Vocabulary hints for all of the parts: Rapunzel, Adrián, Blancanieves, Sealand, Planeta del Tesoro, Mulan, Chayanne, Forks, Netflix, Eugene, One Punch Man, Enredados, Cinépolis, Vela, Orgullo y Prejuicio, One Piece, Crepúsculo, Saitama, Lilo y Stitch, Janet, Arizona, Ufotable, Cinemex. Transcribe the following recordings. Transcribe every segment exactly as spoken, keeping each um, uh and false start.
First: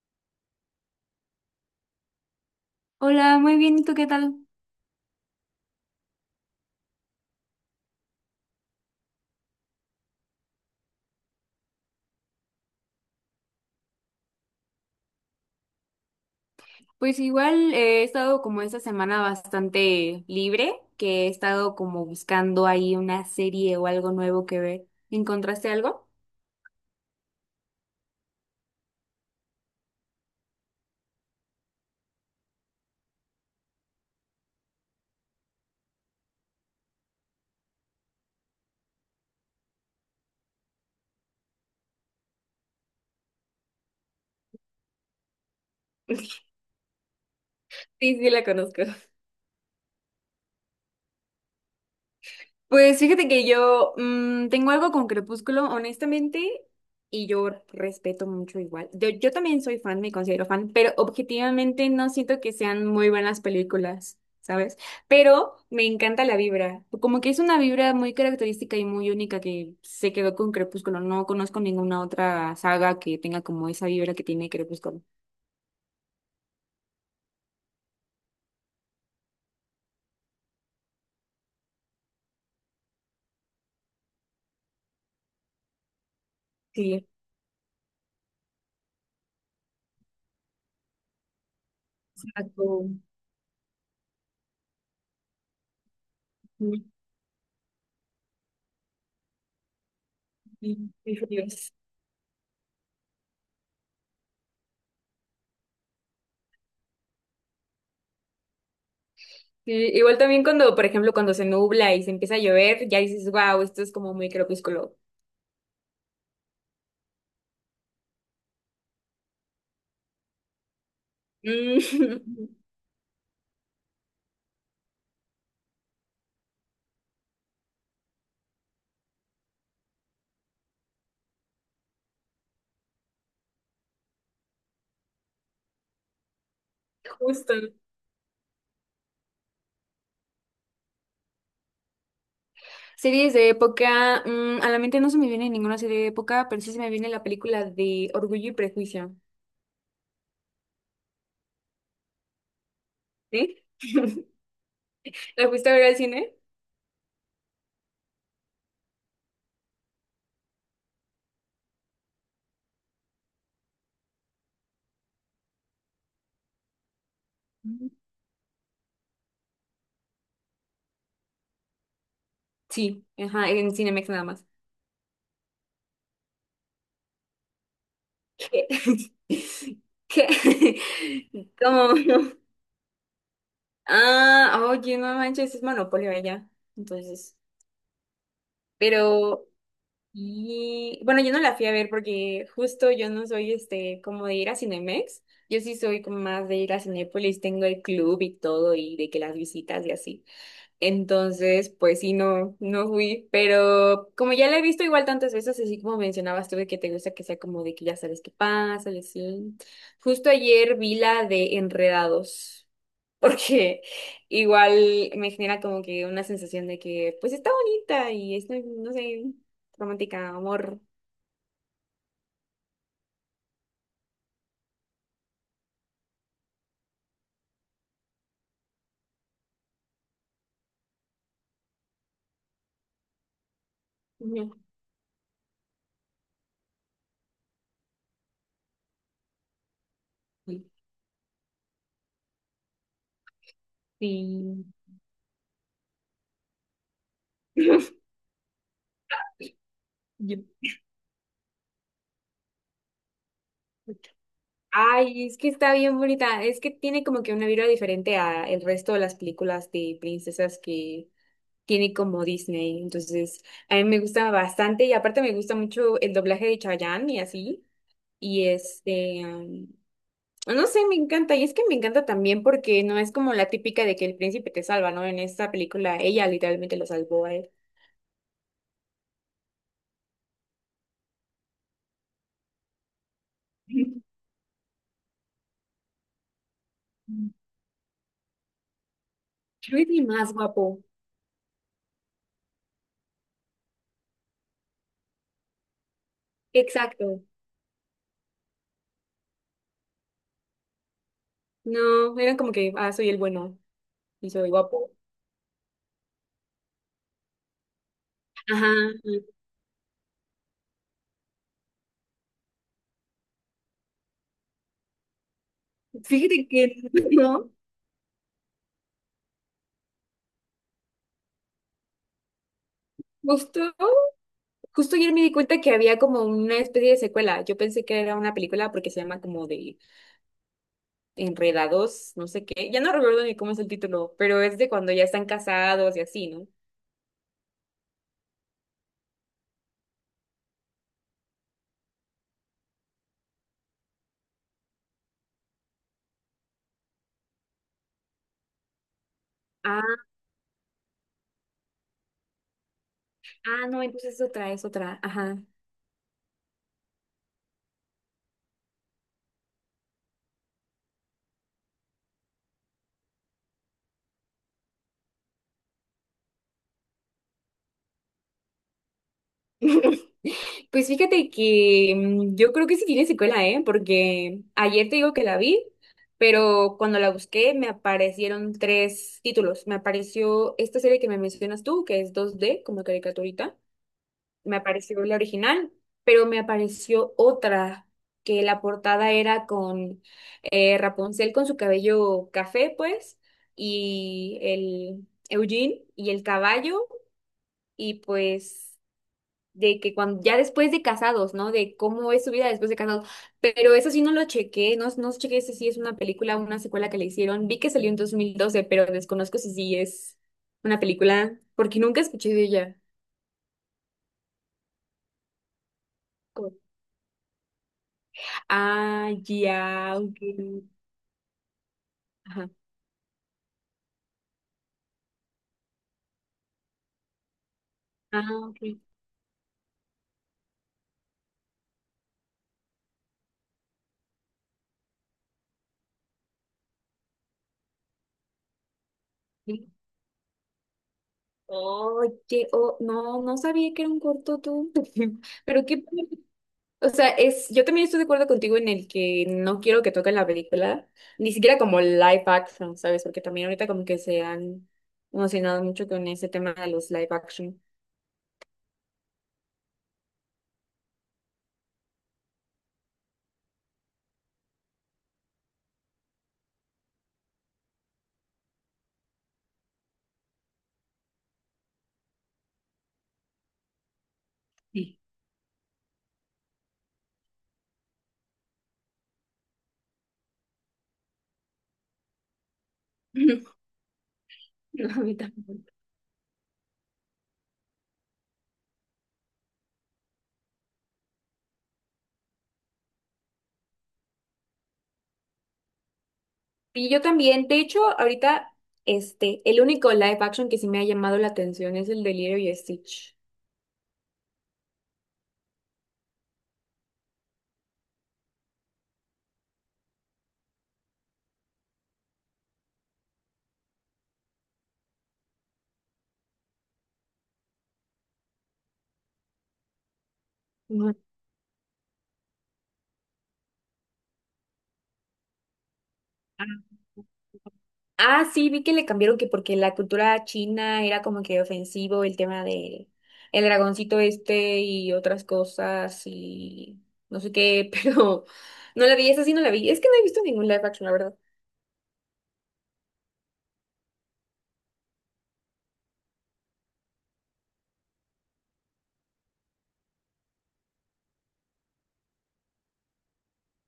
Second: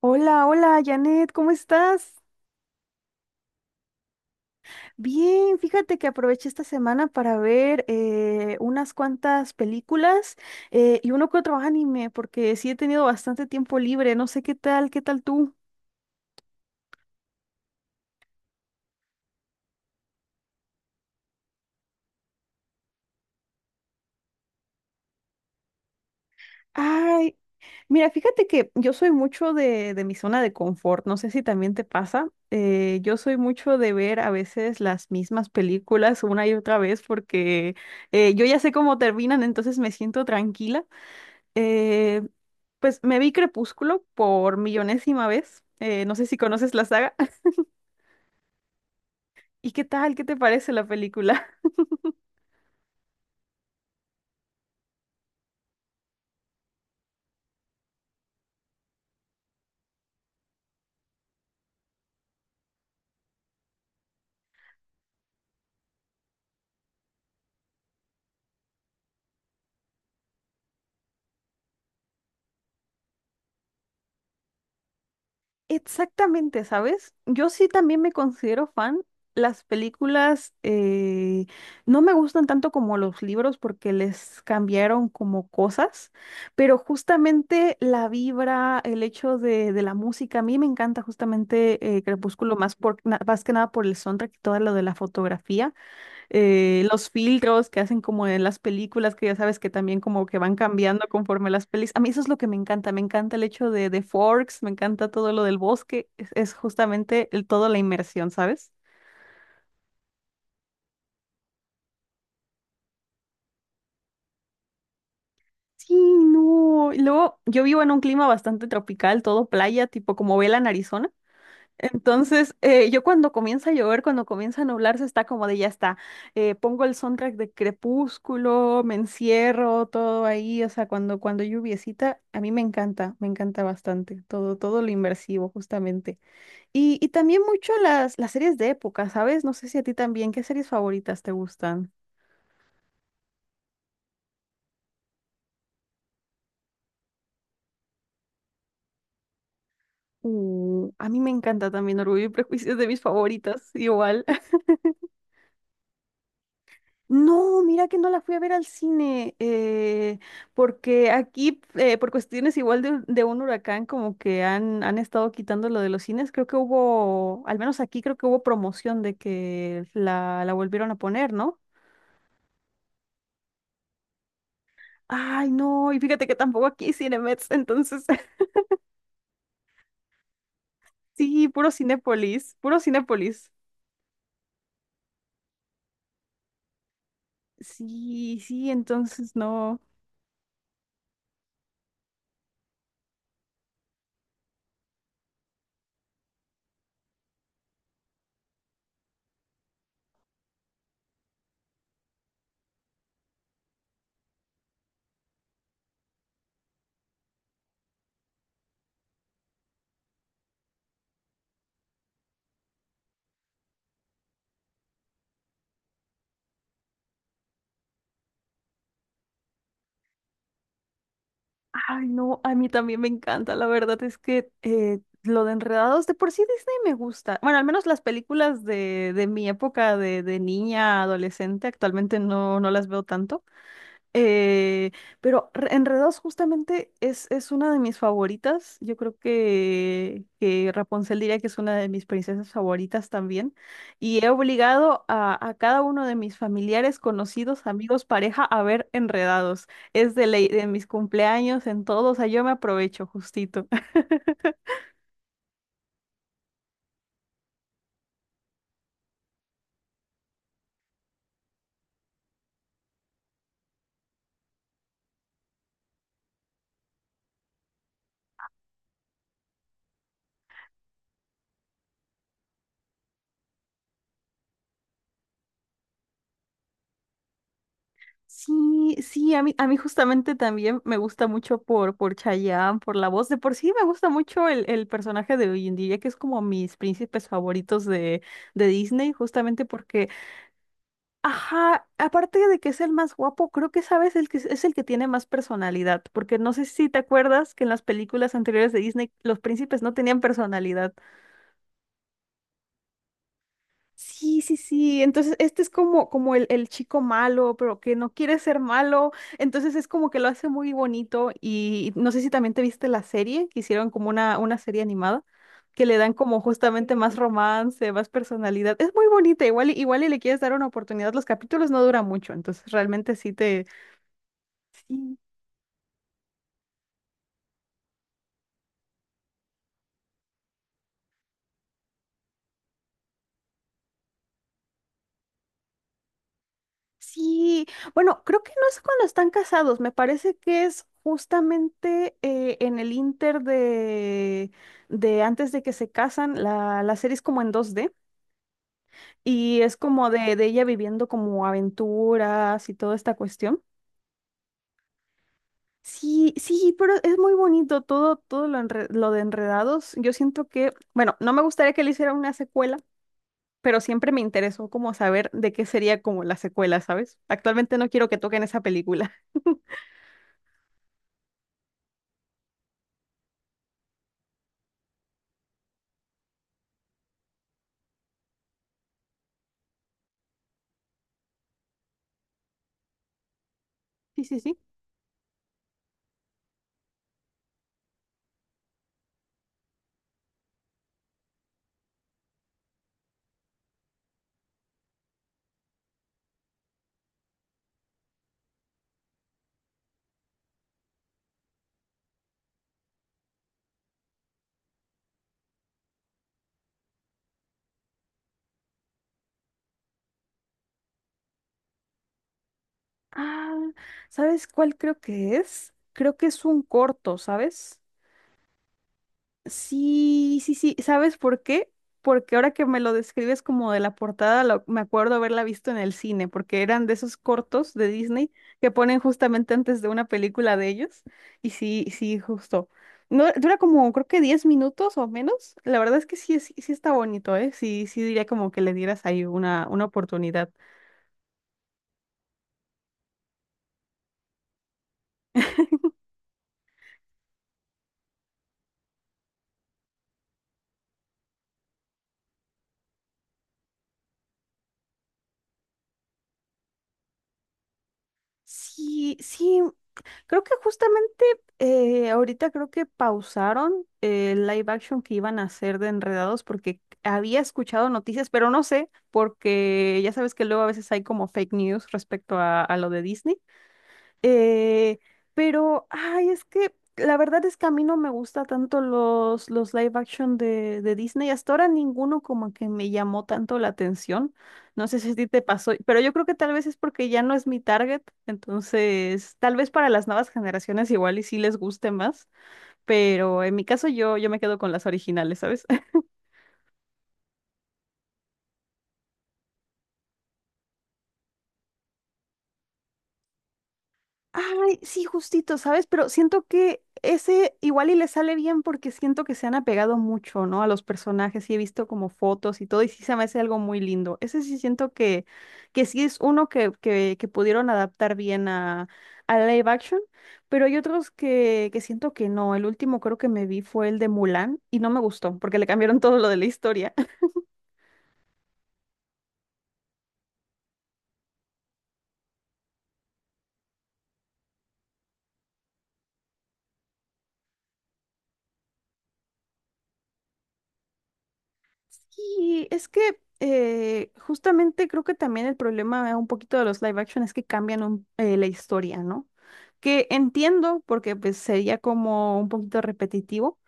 Hola, hola, Janet, ¿cómo estás? Hola, muy bien, ¿y tú qué tal? Bien, fíjate que aproveché esta semana para ver eh, unas cuantas películas eh, y uno que otro anime, porque sí he tenido bastante tiempo libre, no sé qué tal, qué tal tú. Pues igual eh, he estado como esta semana bastante libre, que he estado como buscando ahí una serie o algo nuevo que ver. ¿Encontraste algo? Ay, mira, fíjate que yo soy mucho de, de mi zona de confort, no sé si también te pasa. Eh, yo soy mucho de ver a veces las mismas películas una y otra vez porque eh, yo ya sé cómo terminan, entonces me siento tranquila. Eh, pues me vi Crepúsculo por millonésima vez. Eh, no sé si conoces la saga. Sí, sí, la conozco. ¿Y qué tal? ¿Qué te parece la película? Pues fíjate que yo mm, tengo algo con Crepúsculo, honestamente, y yo respeto mucho igual. Yo, yo también soy fan, me considero fan, pero objetivamente no siento que sean muy buenas películas, ¿sabes? Pero me encanta la vibra, como que es una vibra muy característica y muy única que se quedó con Crepúsculo. No conozco ninguna otra saga que tenga como esa vibra que tiene Crepúsculo. Exactamente, ¿sabes? Yo sí también me considero fan. Las películas eh, no me gustan tanto como los libros porque les cambiaron como cosas, pero Sí, justamente la vibra, el hecho de, de la música, a mí me encanta justamente eh, Crepúsculo más, exacto. por, na- más que nada por el soundtrack y todo lo de la fotografía. Muy- eh, Los filtros que hacen como en las películas, que ya sabes que también como que van muy- cambiando Muy conforme las fríos. pelis. A mí eso es lo que me encanta, me encanta el hecho de, de Forks, me encanta todo lo del bosque, es, es justamente el, toda la inmersión, ¿sabes? Sí, igual también cuando, por ejemplo, cuando se nubla y se empieza a llover, ya dices, wow, esto es como muy crepúsculo. Sí, no. Y luego yo vivo en un clima bastante tropical, todo playa, tipo como Vela en Arizona. Mm, Entonces, eh, yo cuando comienza a llover, cuando comienza a nublarse, está como de ya está. Eh, pongo el soundtrack de Crepúsculo, me encierro, todo ahí. O sea, cuando, cuando hay lluviecita, a mí me encanta, me encanta bastante. Todo, todo lo inmersivo justamente. Y, y también mucho justo. las, las series de época, ¿sabes? No sé si a ti también, ¿qué series favoritas te gustan? Series de época, mm, a la mente no se me viene ninguna serie de época, pero sí se me viene la película de Orgullo y Prejuicio. Uh, a mí me encanta también Orgullo y Prejuicio es de mis ¿Sí? favoritas, igual. ¿La fuiste a ver al cine? No, mira que no la fui a ver al cine, eh, porque aquí, eh, por cuestiones igual de, de un huracán, como que han, han estado quitando lo de los cines, creo que hubo, al menos Ujú. aquí creo que hubo promoción de que la, la volvieron a poner, ¿no? Sí, ajá, en Cinemex nada más. Ay, no, y fíjate que tampoco aquí hay Cinemex, entonces, ¿Qué? ¿Qué? sí, puro ¿Cómo? Cinépolis, puro Cinépolis. Ah, oye, no manches, es monopolio allá. Entonces, Sí, sí, entonces pero no. y bueno, yo no la fui a ver porque justo yo no soy este como de ir a Cinemex. Yo sí soy como más de ir a Cinépolis, tengo el club y todo y de que las visitas y así. Entonces, pues sí, no, no fui, pero como ya la he visto igual tantas veces, así como mencionabas tú de que te gusta que sea como de que ya sabes qué pasa y así. Justo ayer vi la de Enredados porque igual me genera como que una sensación de que pues está bonita y es, no sé, romántica, amor. Ay, no, a mí también me encanta. La verdad es que eh, lo de Enredados, de por sí Disney me gusta. Bueno, al menos las películas de, de mi época de, de niña, adolescente, actualmente no, no las veo tanto. Ujú. Eh, pero re- Enredados justamente es, es una de mis favoritas. Yo creo que, que Rapunzel diría que es una de mis princesas favoritas también. Y he Sí. obligado a, a cada uno de mis familiares, conocidos, amigos, pareja a ver Enredados. Es de Yo- ley, de mis cumpleaños, en todo. O sea, yo me aprovecho justito. ay, es que está bien bonita. Es que tiene como que una vibra diferente a el resto de las películas de princesas que tiene como Disney. Entonces, a mí me gusta bastante y aparte me gusta mucho el doblaje de Chayanne y así. Y este, no sé, me encanta. Y es que me encanta también porque no es como la típica de que el príncipe te salva, ¿no? En esta película ella literalmente lo salvó a él. Sí, sí, a mí, a mí justamente también me gusta mucho por, por Chayanne, por la voz. De por sí me gusta mucho el, el personaje de hoy en día, que es como mis príncipes favoritos de, de Disney, justamente Really porque, más guapo. ajá, aparte de que es el más guapo, creo que sabes el que es es el que tiene más personalidad, porque no sé si te Exacto. acuerdas que en las películas anteriores de Disney los príncipes no tenían personalidad. No, eran como que, ah, soy el bueno y Sí, soy sí, guapo. sí. Entonces, este es como, como el, el chico malo, pero que no quiere ser Ajá. malo. Entonces es como que lo hace muy bonito. Y no sé si también te viste la serie, que hicieron como una, una serie animada, que le dan como Fíjate que justamente más no, romance, más personalidad. Es muy bonita, igual, y- igual y le quieres dar una oportunidad. Los capítulos no duran mucho, entonces realmente sí te, justo, justo ayer sí, me di cuenta que había como una especie de secuela. Yo pensé que era una película porque se llama como de Enredados, no sé qué. Ya no recuerdo ni cómo es el título, pero es de cuando ya están casados y así, ¿no? Sí, bueno, creo que no es cuando están casados, me parece que es justamente eh, en el inter de, de antes de que se casan, la, la serie es como en dos d y es como de, de ella viviendo como aventuras y toda esta cuestión. Ah, no, entonces es otra, es otra. Ajá. Sí, sí, pero es muy bonito todo, todo lo, enre- lo de Enredados. Yo siento que, bueno, no me gustaría que le hiciera una secuela, pero siempre me interesó como saber de qué sería como la secuela, ¿sabes? Actualmente no quiero que toquen esa película. Pues fíjate que mm, yo creo que sí tiene secuela, ¿eh? Porque ayer te digo que la vi, pero cuando la busqué me aparecieron tres títulos. Me apareció esta serie que me mencionas tú, que es dos d como caricaturita. Sí, sí, Me sí. apareció la original, pero me apareció otra, que la portada era con eh, Rapunzel con su cabello café, pues, y el Eugene y el caballo. Y pues de que cuando ya después de casados, ¿no? De cómo es su vida después de casados. Pero eso sí no lo chequé, no, no chequé si sí es una película o una secuela que le hicieron. Vi que salió en dos mil doce pero desconozco si sí es una película porque nunca escuché de ella. Ah, ¿sabes cuál creo que es? Creo que es Como, un corto, ¿sabes? ah, ya, ok. Sí, sí, sí. ¿Sabes por qué? Porque Ajá. ahora que me lo describes como de la portada, lo- me acuerdo haberla visto en el cine, porque eran de esos cortos de Ah, Disney que ok. ponen justamente antes de una película de ellos. Y sí, sí, justo. No, dura como creo que diez minutos o menos. La verdad es que sí, sí, sí está bonito, ¿eh? Sí, sí diría como que le dieras ahí una, Sí. una oportunidad. Oye, oh, no, no sabía que era un corto tú. Pero qué, o sea, es, yo también estoy de acuerdo contigo en el que no quiero que toquen la película, ni siquiera como live action, ¿sabes? Porque también ahorita como que se han emocionado mucho con ese tema de los live action. Sí, sí, creo que justamente eh, ahorita creo que pausaron el live action que iban a hacer de Enredados porque había escuchado noticias, pero no sé, porque ya sabes que luego a veces hay como fake news respecto a, a lo de Disney. Eh, Sí. pero, ay, es que la verdad es que a mí no me gusta tanto los, los live action de, de Disney. Hasta ahora ninguno como que me llamó tanto la atención. No, No a sé si a mí ti te pasó, tampoco. pero yo creo que tal vez es porque ya no es mi target. Entonces, tal vez para las nuevas generaciones igual y sí les guste más. Pero en mi caso yo, yo me quedo con las originales, ¿sabes? Y yo también, de hecho, ahorita, este, el único live action que sí me ha llamado la atención es el de Lilo y Stitch. Ay, sí, justito, ¿sabes? Pero siento que ese igual y le sale bien porque siento que se han apegado mucho, ¿no? A los personajes y he visto como fotos y todo y sí se me hace algo muy lindo. Ese sí siento que, que sí es uno que, que, que pudieron adaptar bien a, a live action, pero hay otros que, que siento que no. El último creo que me vi fue el de Mulan y no me gustó porque le cambiaron todo lo de la Ah, historia. ah, sí, vi que le cambiaron que porque la cultura china era como que ofensivo el tema de el dragoncito este y otras cosas y no sé qué, pero no la vi, esa sí no la vi. Es que no he visto ningún live action, la verdad. Sí, es que eh, justamente creo que también el problema eh, un poquito de los live action es que cambian un- eh, la historia, ¿no? Que entiendo porque pues sería como un poquito repetitivo,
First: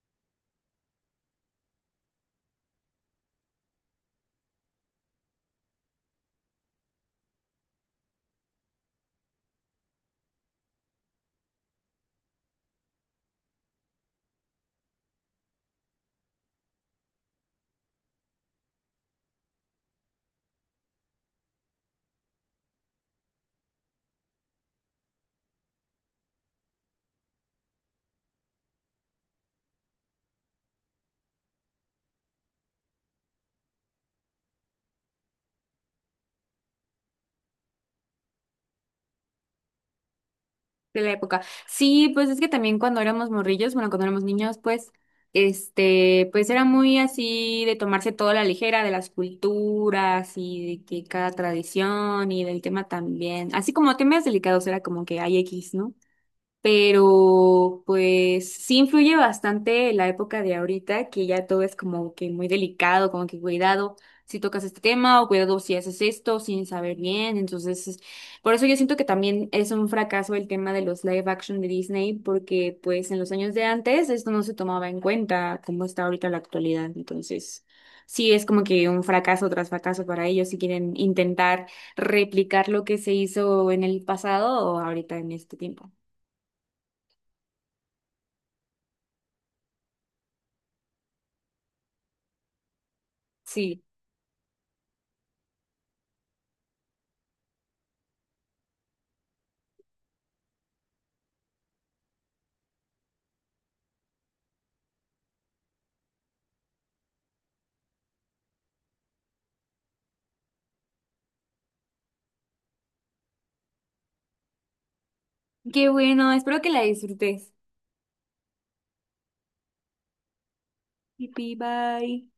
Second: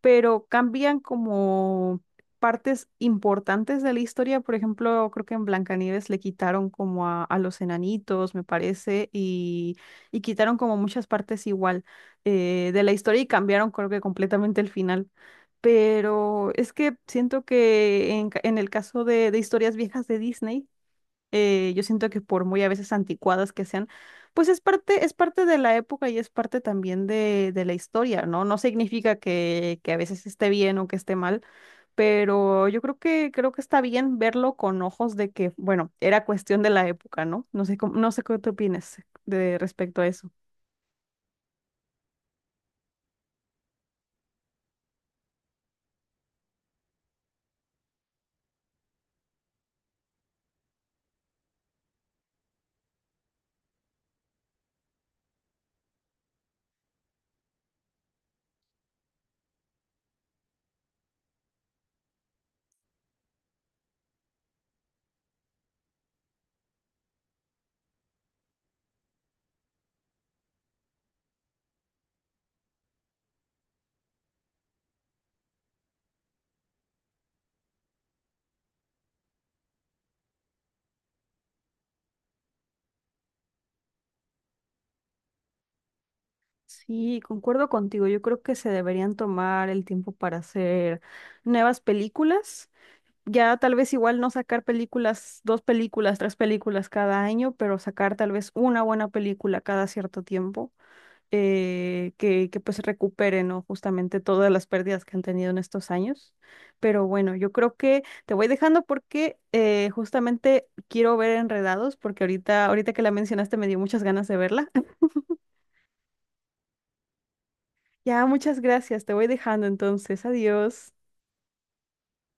pero cambian como partes importantes de la historia. Por ejemplo, creo que en Blancanieves le quitaron como a, a los enanitos, me parece, y, y quitaron como muchas partes igual eh, de la historia y cambiaron creo que completamente el final pero es que siento que en, ca- en el caso de, de historias viejas de Disney, eh, yo siento que por muy a veces anticuadas que sean, pues es parte, es parte de la época y es parte también de, de la historia, ¿no? No significa que, que a veces esté bien o que esté mal, pero yo creo que, creo que está bien verlo con ojos de que, bueno, era cuestión de la época, ¿no? No sé cómo- no sé qué tú opinas de respecto a eso. De la época. Sí, pues es que también cuando éramos morrillos, bueno, cuando éramos niños, pues, este, pues era muy así de tomarse toda la ligera de las culturas y de que cada tradición y del tema también, así como temas delicados era como que hay X, ¿no? Pero pues sí influye bastante la época de ahorita, que ya todo es como que muy delicado, como que cuidado si tocas este tema o cuidado si haces esto sin saber bien, entonces es- por eso yo siento que también es un fracaso el tema de los live action de Disney, porque pues en los años de antes esto no se tomaba en cuenta como está ahorita la actualidad, entonces sí es como que un fracaso tras fracaso para ellos si quieren intentar replicar lo que se hizo en el pasado o ahorita en este tiempo. Sí, concuerdo contigo. Yo creo que se deberían tomar el tiempo para hacer nuevas películas. Ya tal Sí. vez igual no sacar películas, dos películas, tres películas cada año, pero sacar tal vez una buena película cada cierto tiempo eh, que, que pues recupere, ¿no? Justamente todas las pérdidas que han tenido en estos años. Pero bueno, yo creo que te voy dejando porque eh, justamente quiero ver Enredados porque ahorita, ahorita que la mencionaste me dio muchas ganas de verla. Qué bueno, espero que la disfrutes. Ya, muchas gracias. Te voy dejando entonces. Adiós. Pi, bye.